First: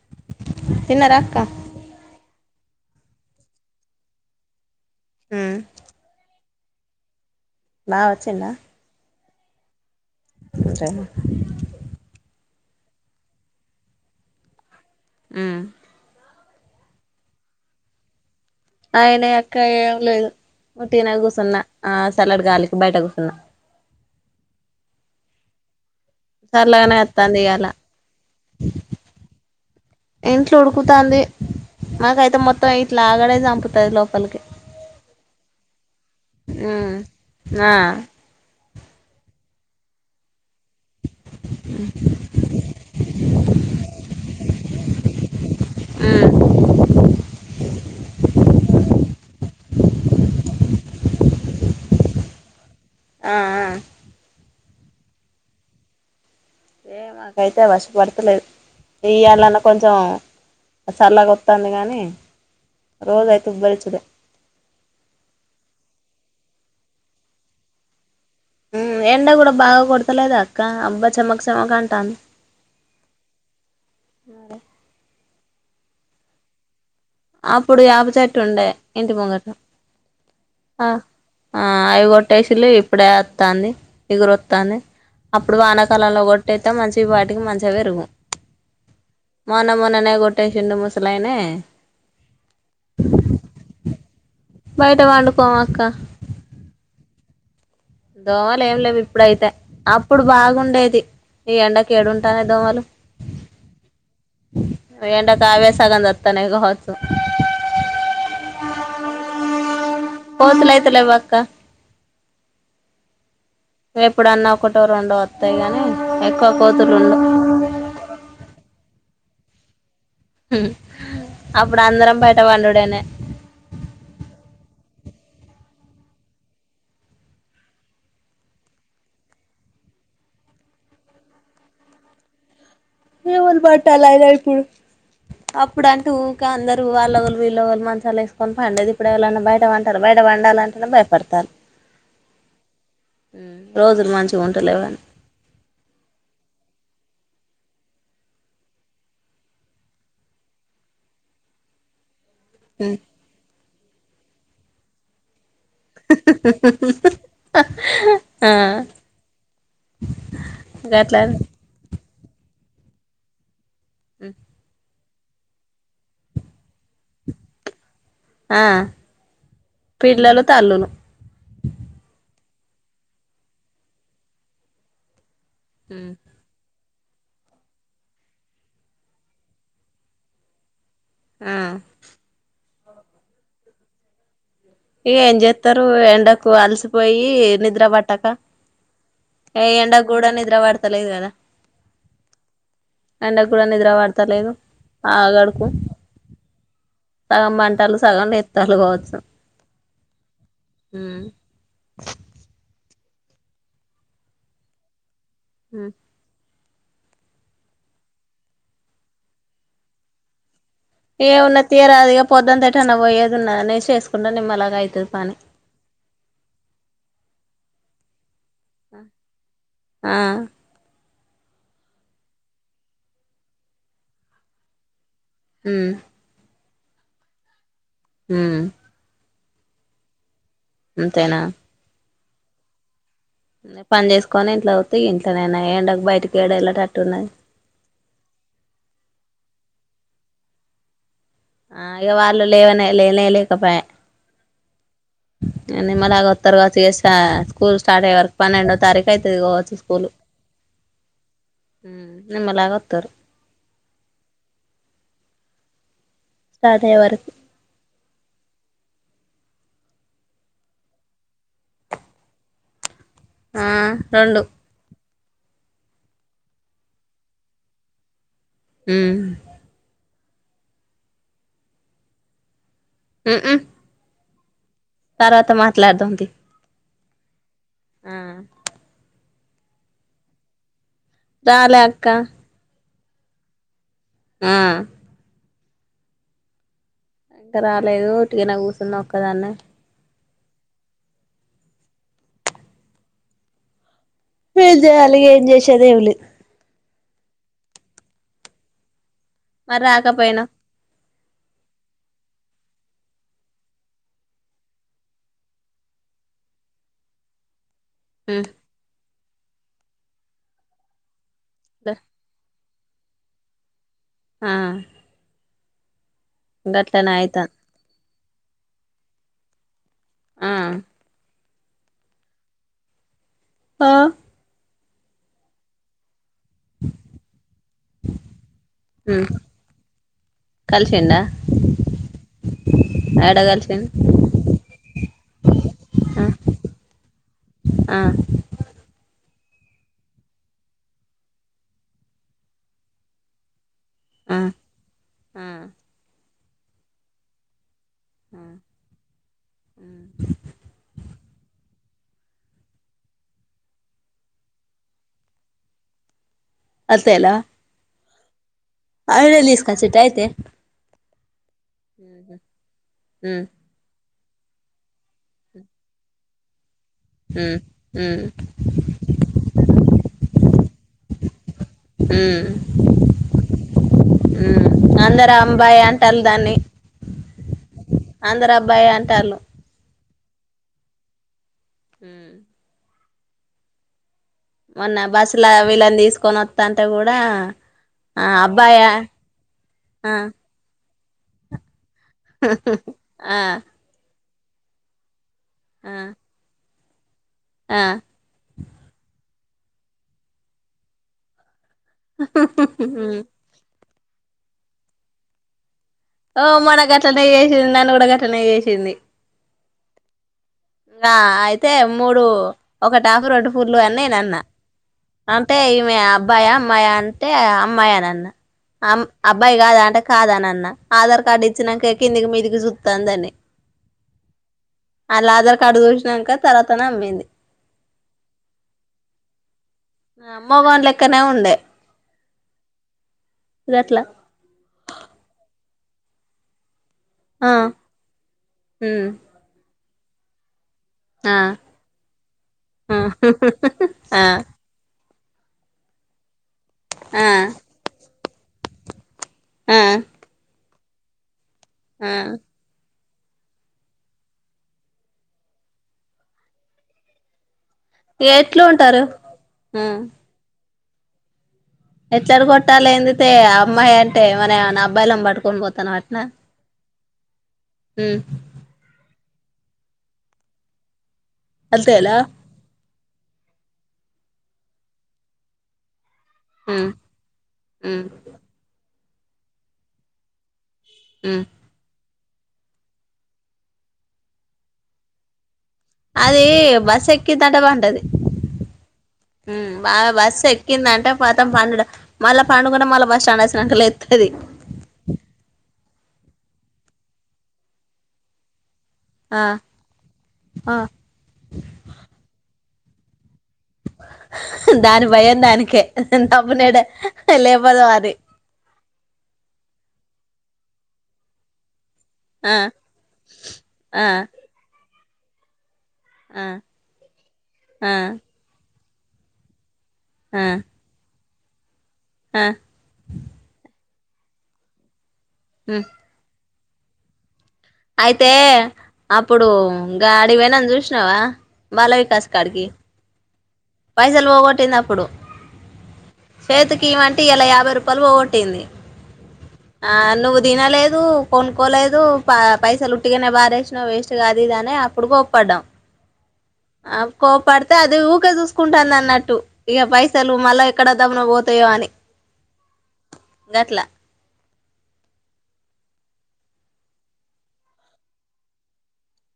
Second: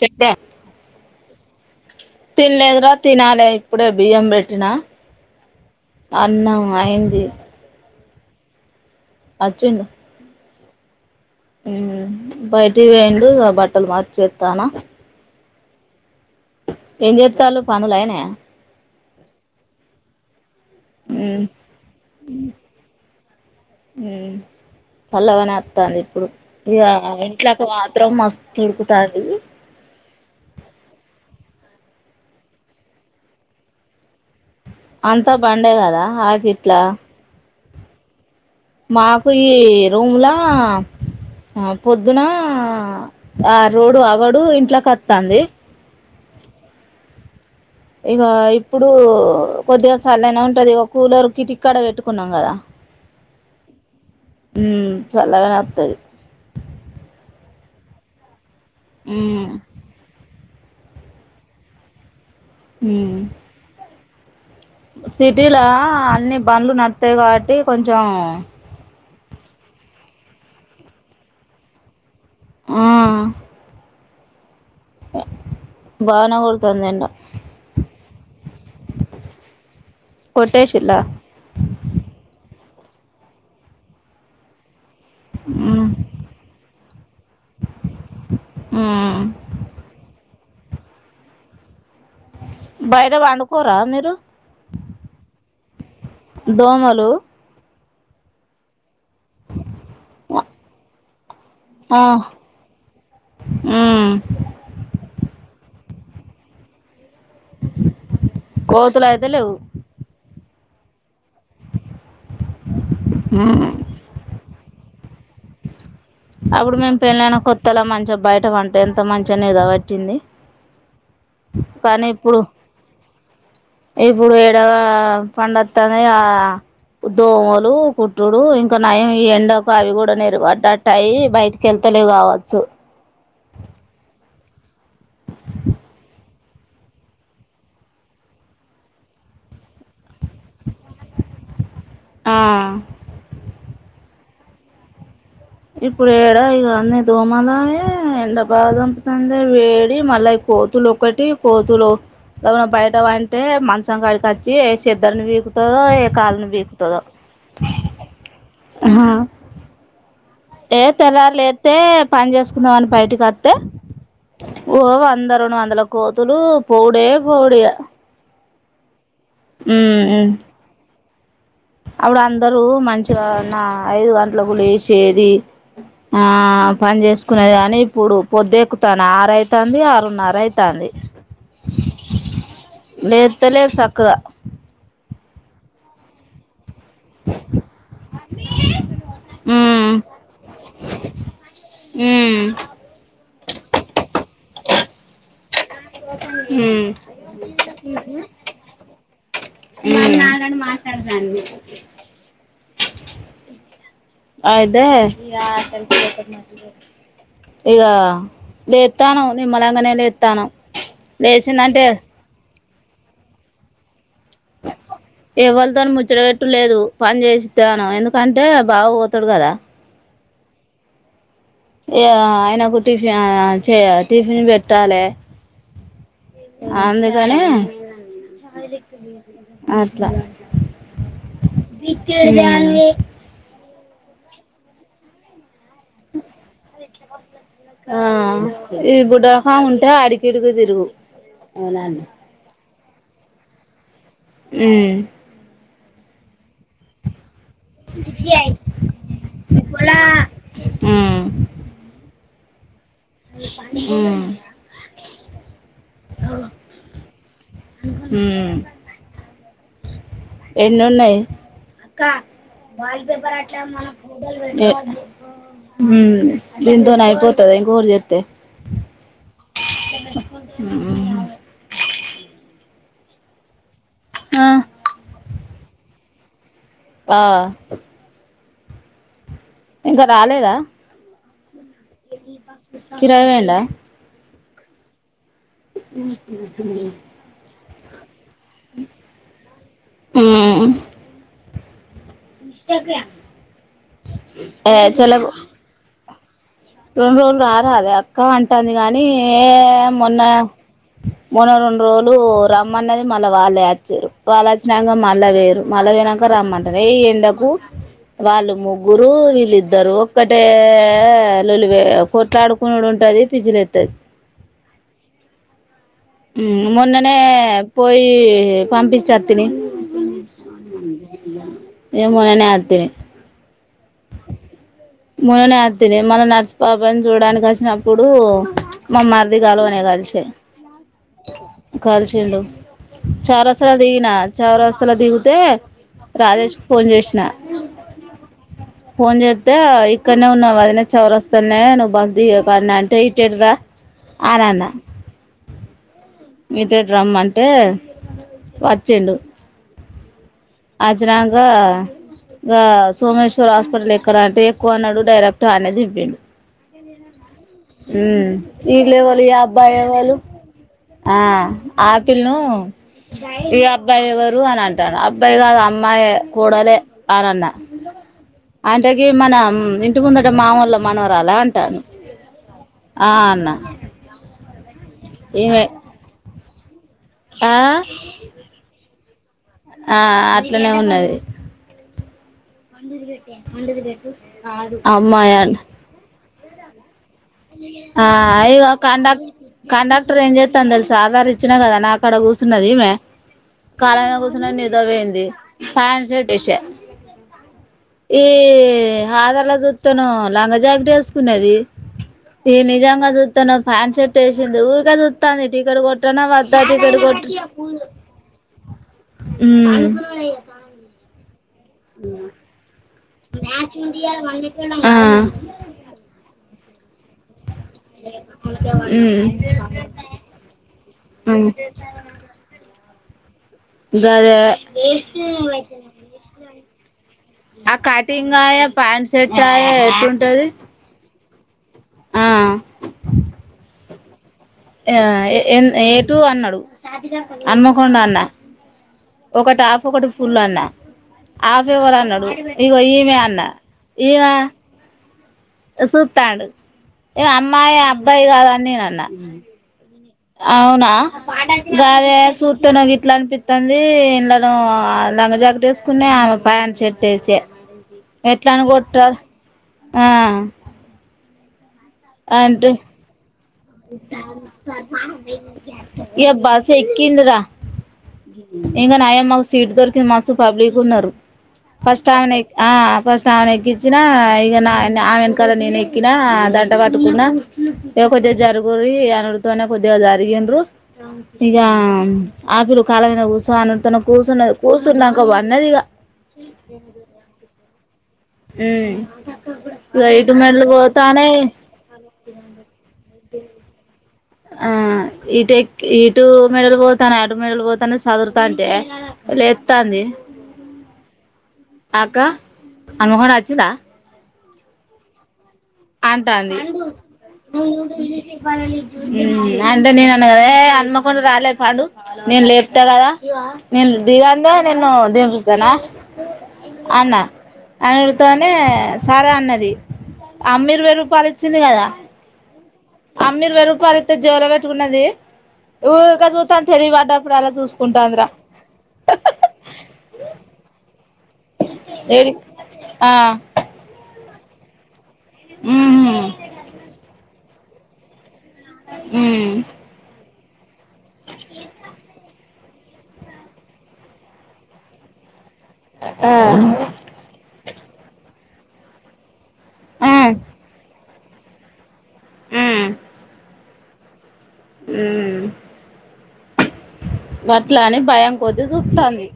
చెప్తే తిన్నరా అక్క తినలేదురా తినాలే ఇప్పుడే బియ్యం పెట్టినా అన్న మాహిందీ లా వచ్చిందా అర్జంట్ అంతే గా బయటికి పోయిండు బట్టలు మార్చేస్తాను ఉ మ్ ఏం చేత్తాళ్లు పనులు అయినయా అయినాయి అక్క ఏ లేదు ఉట్టిగనే మ్మ్ కూర్చున్నా ఆ సలాడ్ గాలికి బయట కూర్చున్నా మ్మ్ చల్లగానే వొత్తంది ఇప్పుడు ఇగా వత్తాంది ఇంట్లో ఇయాల ఒక మాత్రం మస్తు ఉడుకుతాంది ఇంట్లో ఉడుకుతాంది మాకైతే మొత్తం ఇట్లా ఆగడే చంపుతది లోపలికి అంతా బండే కదా ఆకిట్లా ఉమ్ ఆ మాకు ఈ రూమ్ లా ఆ పొద్దున ఆ రోడు ఆగడు ఇంట్లోకి వొత్తంది ఉమ్ ఇగో ఇప్పుడు కొద్దిగా చల్లగనే ఉం టది కూలర్ కిటిక్కడ పెట్టుకున్నాం కదా ఆ ఆ వు మ్ము చల్లగానే వస్తది ఏ మాకైతే వశపడతలేదు ఉమ్ ఇయ్యాలన్న కొంచెం సల్లగా వొస్తుంది గానీ ఉమ్ రోజైతే ఉబ్బరిచ్చుడే సిటీలా అన్ని బండ్లు నడతాయి కాబట్టి కొంచం ఎండ కూడా బాగా కొడత లేదా అక్క అబ్బా చెమక చెమక అంటుంది ఆ మరే బాగానే కొడుతోంది ఎండ అప్పుడు యాప చెట్టు ఉండే ఇంటి ముంగట ఆ కొట్టేసిల్లా ఆ అయగ కొట్టేసీలు ఇప్పుడేత్తాన్ని ఎగురుొత్తాన్ని అప్పుడు ఉమ్ వానకాలంలో కొట్టయితే మంచివి వాటికి మంచిగావి పెరుగు ఉమ్ మొన మొననే కొట్ ట్ట సిండు మసలయినే బైర వండుకోరా మీరు బయట వాండు కోమ్ అక్క దోమలు దోమలే ఏం లే ఇ ప్పుడైతే అప్పుడు బాగుండేది ఈ ఎండకి ఆ ఏడుంటాను దోమలు ఉమ్ ఈ ఎండ కావే సగ వస్తనే గావచ్చు కోతుల్ ఐతే లేవు పోతులైతే లేవక్క ఉమ్ ఎప్పుడన్న ఒక ఒకటో రెండో వత్తయ్ కాని అప్పుడు మేము పెళ్ళైనా కొత్తలా మంచిగా బయట పంటే ఎంత మంచి చెన్నై కాబట్ ది అప్పుడు కానీ అందరం ఇప్పుడు బయట పండుడేనే ఇప్పుడు ఏడవ పండోతనయా దోమలు కట్టుడు ఇంకా నయం ఈ ఎండకు అవి కూడా నీరు పడట్ యి బయటికి ఎల్తలేవ్ కావచ్చు లు పట్టాలద ఇప్పుడు అప్పుడు అంటూ ఊకా అందరు వాళ్ళవోళ్ళు వీళ్ళవోళ్ళు మంచాల వేసుకొని పండదే ఇప్పుడు ఎవలైనా బయట పంటరా బయట పండాలంటేనే భయపడతారు ఆ రోజులు మంచిగా ఉంటలేవ్ గాని ఇప్పుడు ఏడ ఇగ అన్నీ దోమలాయే ఎండ బాగా చంపుతందే వేడి మళ్ళ కోతులు ఒకటి కోతులు ఒకవేళ బయట పంటే మంచం కాడికి వచ్ ఏ సేదర్ని పీక్ ఓయ్ కాల్ను బీకుతదో ఆ హా ఏ గట్లానే తెల్లార్ లెత్తే పని చేసుకుందాం అని బయటకి వత్తే ఓ వా వంద రెండు వందల కోతులు పౌడే పౌడిగ ఆ పిల్లలు తల్లులు అప్పుడు అందరూ మంచిగా నా ఐదు గంటలకు లేసేది ఆ పని చేేసుకునేది కాని ఇప్పుడు పొద్దు ఎక్కుతన ఆరు అయితంది ఆరున్నర అయితంది ఆ లేస్తలేర్ సక్కగా ఏం చేత్తరు ఎండకు అల్సి పోయి నిద్ర పట్టక ఏ ఉమ్ ఎండ కూడ నిద్ర పడతలేదు కదా ఉమ్ ఎండ కూడా నిద్ర పడతలేదు ఆగడుకు హుమ్ సగం పంటలు సగం ఎత్తాళ్ళు కావచ్చు నేను ఆల్రెడీ ఉమ్ మాట్లాడేదాన్ని అయితే ఈ యా ఉమ్ తడిస్పోతే మంచిదే ఇగ లేతన్నం నిమ్మలంగానే లేతన్నం ఏమున్నది తీయరాదిగా పొద్దంతా ఏంటన్న పోయేది ఉన్నదా చేస్ ఎవలతోను ముచ్చడ పెెట్టులేదు పని చేసిస్తాను ఎందు అంటే బావ పోతడు కదా ఆ ఏ ఆయనకు చేయ యా టిఫిన్ పెట్టాలి హుమ్ అందుకని చాయ్ లెక్కుంది అట్లా అంతేనా హు మ్ పని చేసుకొని ఇంట్లో పోతే ఇంట్లో నేనా ఆ [unintelligible] ఉంటే ఆడికి ఈడికి తిరుగు ఉమ్ ఆ ఇక వాళ్ళు లేవనే లేనే లేకపాయే హమ్ ఇగ నిమ్మలంగా వత్తరు కా చేశా స్కూల్ స్టార్ట్ అయ్యే వరకు పన్నెండో తారీఖ అయితేదికోవచ్చు స్కూలు నిమ్మళంగ వోత్తారు ఉ స్టార్ట్ అయ్యే మ్ వరకు హుమ్ ఎన్నున్నాయి ఆ రెండు ఏ ఊ దీనితోని అయిపోతుందా ఇంకోటి చేస్తే ఉ మ్ ఊ హూ హు ఊ మ్ హూ ఆ తర్వాత మాట్లాడుదాం తి ఆ ఆ ఇంకా రాలేదా రాలే అక్క కిరాయి పోయిండా ఆ ఎక్కినంక మల్లీ చేస్తా ఇంకా రాలేదు ఉట్టిగానే కూర్చున్నా ఒక్కదాన్నే ఊ హు ఇన్స్టాగ్రామ్ ఎం చెయ్యాలి ఏం చేసేది ఎం లేదు రెండు రోజులు రారదే అక్క అంటంది గాని ఏ మరి మొన్న రాకపోయినవ్ మొన్న రెండు రోజులు రా మొన్ననే మళ్ళా వాళ్లే వచ్చిరు వాళ్ళు వచ్చినాక మళ్ళా పోయిరు మళ్ళా పోయినాక రమ్మంటరు ఈ ఎండకు ఉమ్ వాళ్లు ముగ్గురు వీళ్ళు ఇద్దరు ఒక్కటే ఏ లొల్లిపోయి కోట్లడు కొనుడు ఉంటాది పిజ్జుల ఎస్తది ఆ ఊ మొన్ననే గట్లనే అయితాంది పోయి ఏ పంపిచాత్తిని ఊ ఆ ఊ ఏ మొన్ననే అత్తిని ఆ మొన్ననే అత్తిని మళ్ళీ నడుసు పాపని చూడడానికి వచ్చినప్పుడు ఉమ్ మామార్ది కాలువనే కలిసే కలిసిండా కలిసుండు ఏడ చౌరస్తల కలిసిండు దిగినా చౌరస్తలా దిగుతే ఆ రాజేష్ కు ఫోన్ చేసిన ఆ ఫోన్ చే అ ఇక్కడనే ఉన్నా వదిన చౌరస్తాలనే నువ్వు బస్ దిగే కాడనే అంటే ఇటేటు రా ఆ ఆ మీతోటి రమ్మటే ఆ వచ్చిండు అచ్చినక ఇంకా సోమేశ్వర్ హాస్పిటల్ ఎక్కడ అంటే ఎక్కువ అన్నాడు డైరెక్ట్ అనేది ఇప్పిండు అంతేనా ఎ హ ఇల్ లే వాలు ఈ ఆయనే అబ్బాయి ఏ తీసుకొచ్చిండా వాళు అయితే ఆ ఆపిల్ ను ఉమ్ ఉమ్ ఈ అబ్బాయివ అని అంటాను ఇప్పైగాదు అమ్మాయి కూడాల అవునన్నా ఉమ్ అంటేకి మన ఇంటి ముందుట మామూళ మనవరాలా అంటాను ఉమ్ ఆ అన్నా ఉమ్ అందరు ఏమే అమ్మాయి అంటాళ్ళు దాన్ని ఆ ట్టలో ఆ అట్లనే ఉన్నది మ్మ్ [inaudible] మొన్న అమ్మాయి బస్సుల వీళ్ళని తీసుకొని వత్తాంటే కూడా ఆ అది కాక కండక్ ఆ కండక్టర్ ఏం చేస్తాందో తెల్స్ సాధారి ఇచ్చిన కదా నాక్ ఇక్కడ కుర్సున్నది ఈమె ఆ కాళనే కుర్చ్ [unintelligible] నిదరపోయింది ఆ ఫాంషర్ట్ వేసా ఆ ఏ ఆధార్ అలా చూస్తాను లాంగ జాకెట్ వేసుకునేది ఏ నిజాంగా చూస్తన్నావ్ ప్యాంట్షర్ట్ స్టేషన్దు ఉకే చుస్తాందు టికెట్ కోట్ ఓ మొన గట్టలనే చేసింది నన్ను కూడా గట్టలనే చేసింది ఉ నా అయిత్ తే మూడు ఒకట్ ఠప్పు రోడ్డు పూలు అని నేఅన్న ఆ అంటే ఇమె అబ్బాయా మాయాన్ అంటే అమ్మాయి అని అన్నా అం అబ్బాయి కాదా అంటే కాదానన్నా ఆధార్ కార్డు ఉమ్ ఇచ్చినాక కిందికి మీదికి చుతాందన్ని గాదే ఆధార్ కార్డు చూసినాక తర్వాతనే అమ్మింది ఆ కటింగ్ ఆయా ప్యాంట్ షర్ట్ ఆయా ఎట్ంటది నా ఉండే ఆ అదేట్ల ఆ ఏటు అన్నాడు ఆ అన్మకొండ అన్న హ్మ్ ఒకటాప్ ఒకటి ఫుల్ అన్న ఆ హాఫ్ ఇవర అన్నాడు ఇగో ఆ ఈమె అన్న ఈయనా ఆ సుతాడు ఆ యే అమ్మాయా అబ్ అబ్బాయ్ కాదని నేనన్నా ఆ అవునా ఆ గదె సుత్తనో గిట్ల ఇట్లా అనిపిస్తది ఎండలో నల్ల జాకట్ వేసుకునే ఆమె ప్యాంట్ షర్ట్ వేసి ఎట్లా ఎట్లు అని ఉంటారు కొట్టారు ఆ ఎచ్చారు కొట్టాల ఎందితే పోతాను అట్నా [unintelligible] బాస్ ఎకిందరా హ్మ్ ఇగా మాకు సీట్ దొరికింది మస్తు పబ్లిక్ ఉన్నారు ఫస్ట్ అంతేనా అమ్మెనే ఆ ఫస్ట్ అమ్మెనెకిచ్ దిన ఇంగ ఈ [unintelligible] అమ్మే వెనకాల నేనే కినా దంట హ్మ్ కట్టుకున్నా హ్మ్ [unintelligible] తోనే కొద్దిగా జరిగింరూ హ్మ్ ఇకా [unintelligible] కాలగైన కుసో అనిన్నా కూర్చున్న కూర్చున్నాక పనాది ఇంకా అది బస్ ఎకి తటబంటది బా ఇక ఇటు బస్ మెట్లు ఎక్కిందంటే పోతానే [unintelligible] మళ్ళా [unintelligible] మళ్ళా బస్టాండ్ వచ్చాక లేస్తుంది ఆ ఈట ఎక్ ఈటు మెడల్ [unintelligible] తన [unintelligible] పోతానే చదురుతా అంటే ఆ లేపుతుంది ఆ అక్క హనుమకొండ వచ్చింద దాని భయం దానికి ఏంటంది అని అంటే నేను అనగదే హనుమకొండ రాలే పండు నేను ఆ లేపుతా కదా నేను ఆ దిగందే నేను దింపేస్తన ఆ అనా ఆ అతోనే సరే అన్నది ఆ అమ్ ఇరవై రూపాయ ఇచ్చింది కదా అ అమ్మ ఇరవై రూపాయలు ఇతే జోలో పెట్టుకున్నది ఉమ్ ఉరికే [unintelligible] [unintelligible] అయితే అప్పుడు గాడివోనం చూసినావా బాల వికాస్ ఏడి కాడికి ఆ పైసలు పోగొట్టినప్పుడు ఉహు సేతుకీ వంట ఎలయా వేరూపాయలు పోగోట్ ట్టింది ఉమ్ తినలేద్ దు కొనుకోలేదు పా పైసలు ఉట్టిగానే బారేసినావ్ వేస్ట్ కాది అని అప్పుడు కోప్పడ్డాం ఆ ఉమ్ అ కోప్పడితే అది ఊకెసూస్ కుంటాందన్నట్టు ఇక పైసలు మళ ఇక్కడ దబున పోతాయో అని ఉమ్ గట్ల హుమ్ వట్ల అని భయం కొద్ది చూస్తంది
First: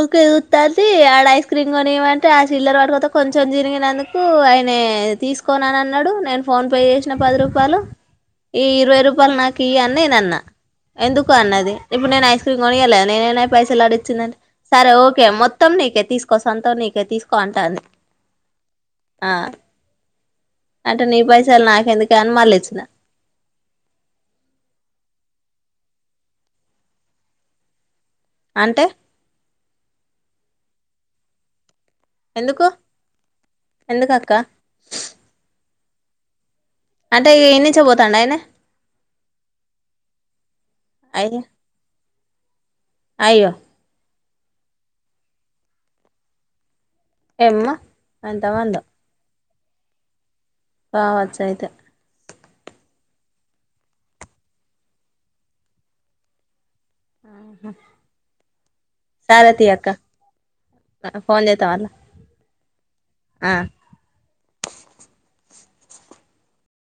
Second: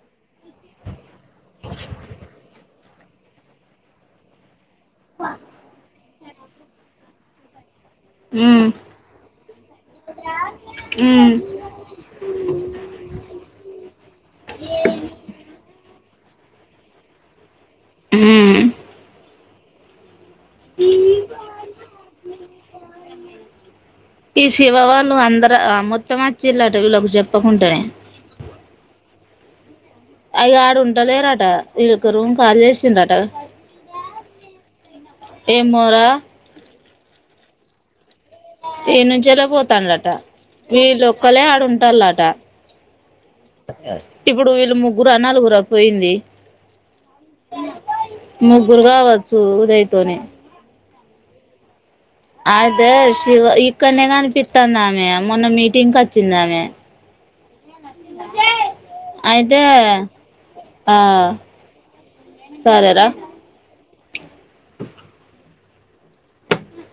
ఉక ఎగుత్తాంది ఆడ ఐస్ క్రీమ్ కొనిమంటే ఆ చిల్లర్ వటుకతే కొంచెం చినిగినందుకు నే తీసుకోనన్ అన్నాడు నేను ఫోన్ పే చేసిన పది రూపాయలు ఈ ఉమ్ ఇరవై రూపాయలు నాకి ఇయి నేను ఇయనన్న ఎందుకు ఉమ్ అన్నది ఇప్పుడు నేను ఐస్ క్రీమ్ కొనియలేదు నేనే లే పైసలు ఆడిచ్చిందంటే సరే ఓకే మొత్తం ని నీకే తీసుకో సంతో నీకే తీసుకో అంటాంది ఉమ్ ఆ అంటే నీ పైసలు నాకెందుకని మళ్ళి ఇచ్చిన ఈ శివవాళ్ళు అందరు మొత్తం వచ్చిళ్ళట వీళ్ళకి చెప్పకుంటనే అంటే అయ్య ఆడున్ డలేరట ఇదొక రూమ్ ఎందుకు కాలిజేసిందట ఎందుకక్క ఎమ్మోరా అంటే ఏన్నించ పోతు ఈన్నుంచేలే పోతళ్ళటా అయ్యో వీళ్ళోక్కలే ఆడుంటాల్లట అయ్యో ఇప్పుడు వీళ్ళు ముగ్గురా నలుగురా పోయింది ఏమ్మా ఎంతమందో ముగ్గురుగావచ్చు జైతోనే కా వచ్చయితే అదే శివ ఇక్కడనే కనిపిత్తం దామే మొన్న మీటింగ్ కి వచ్చిందామె ఆహ సరే అయితే తీ అక్క ఆ ఫోన్ చేతా అళ సరేరా ఆ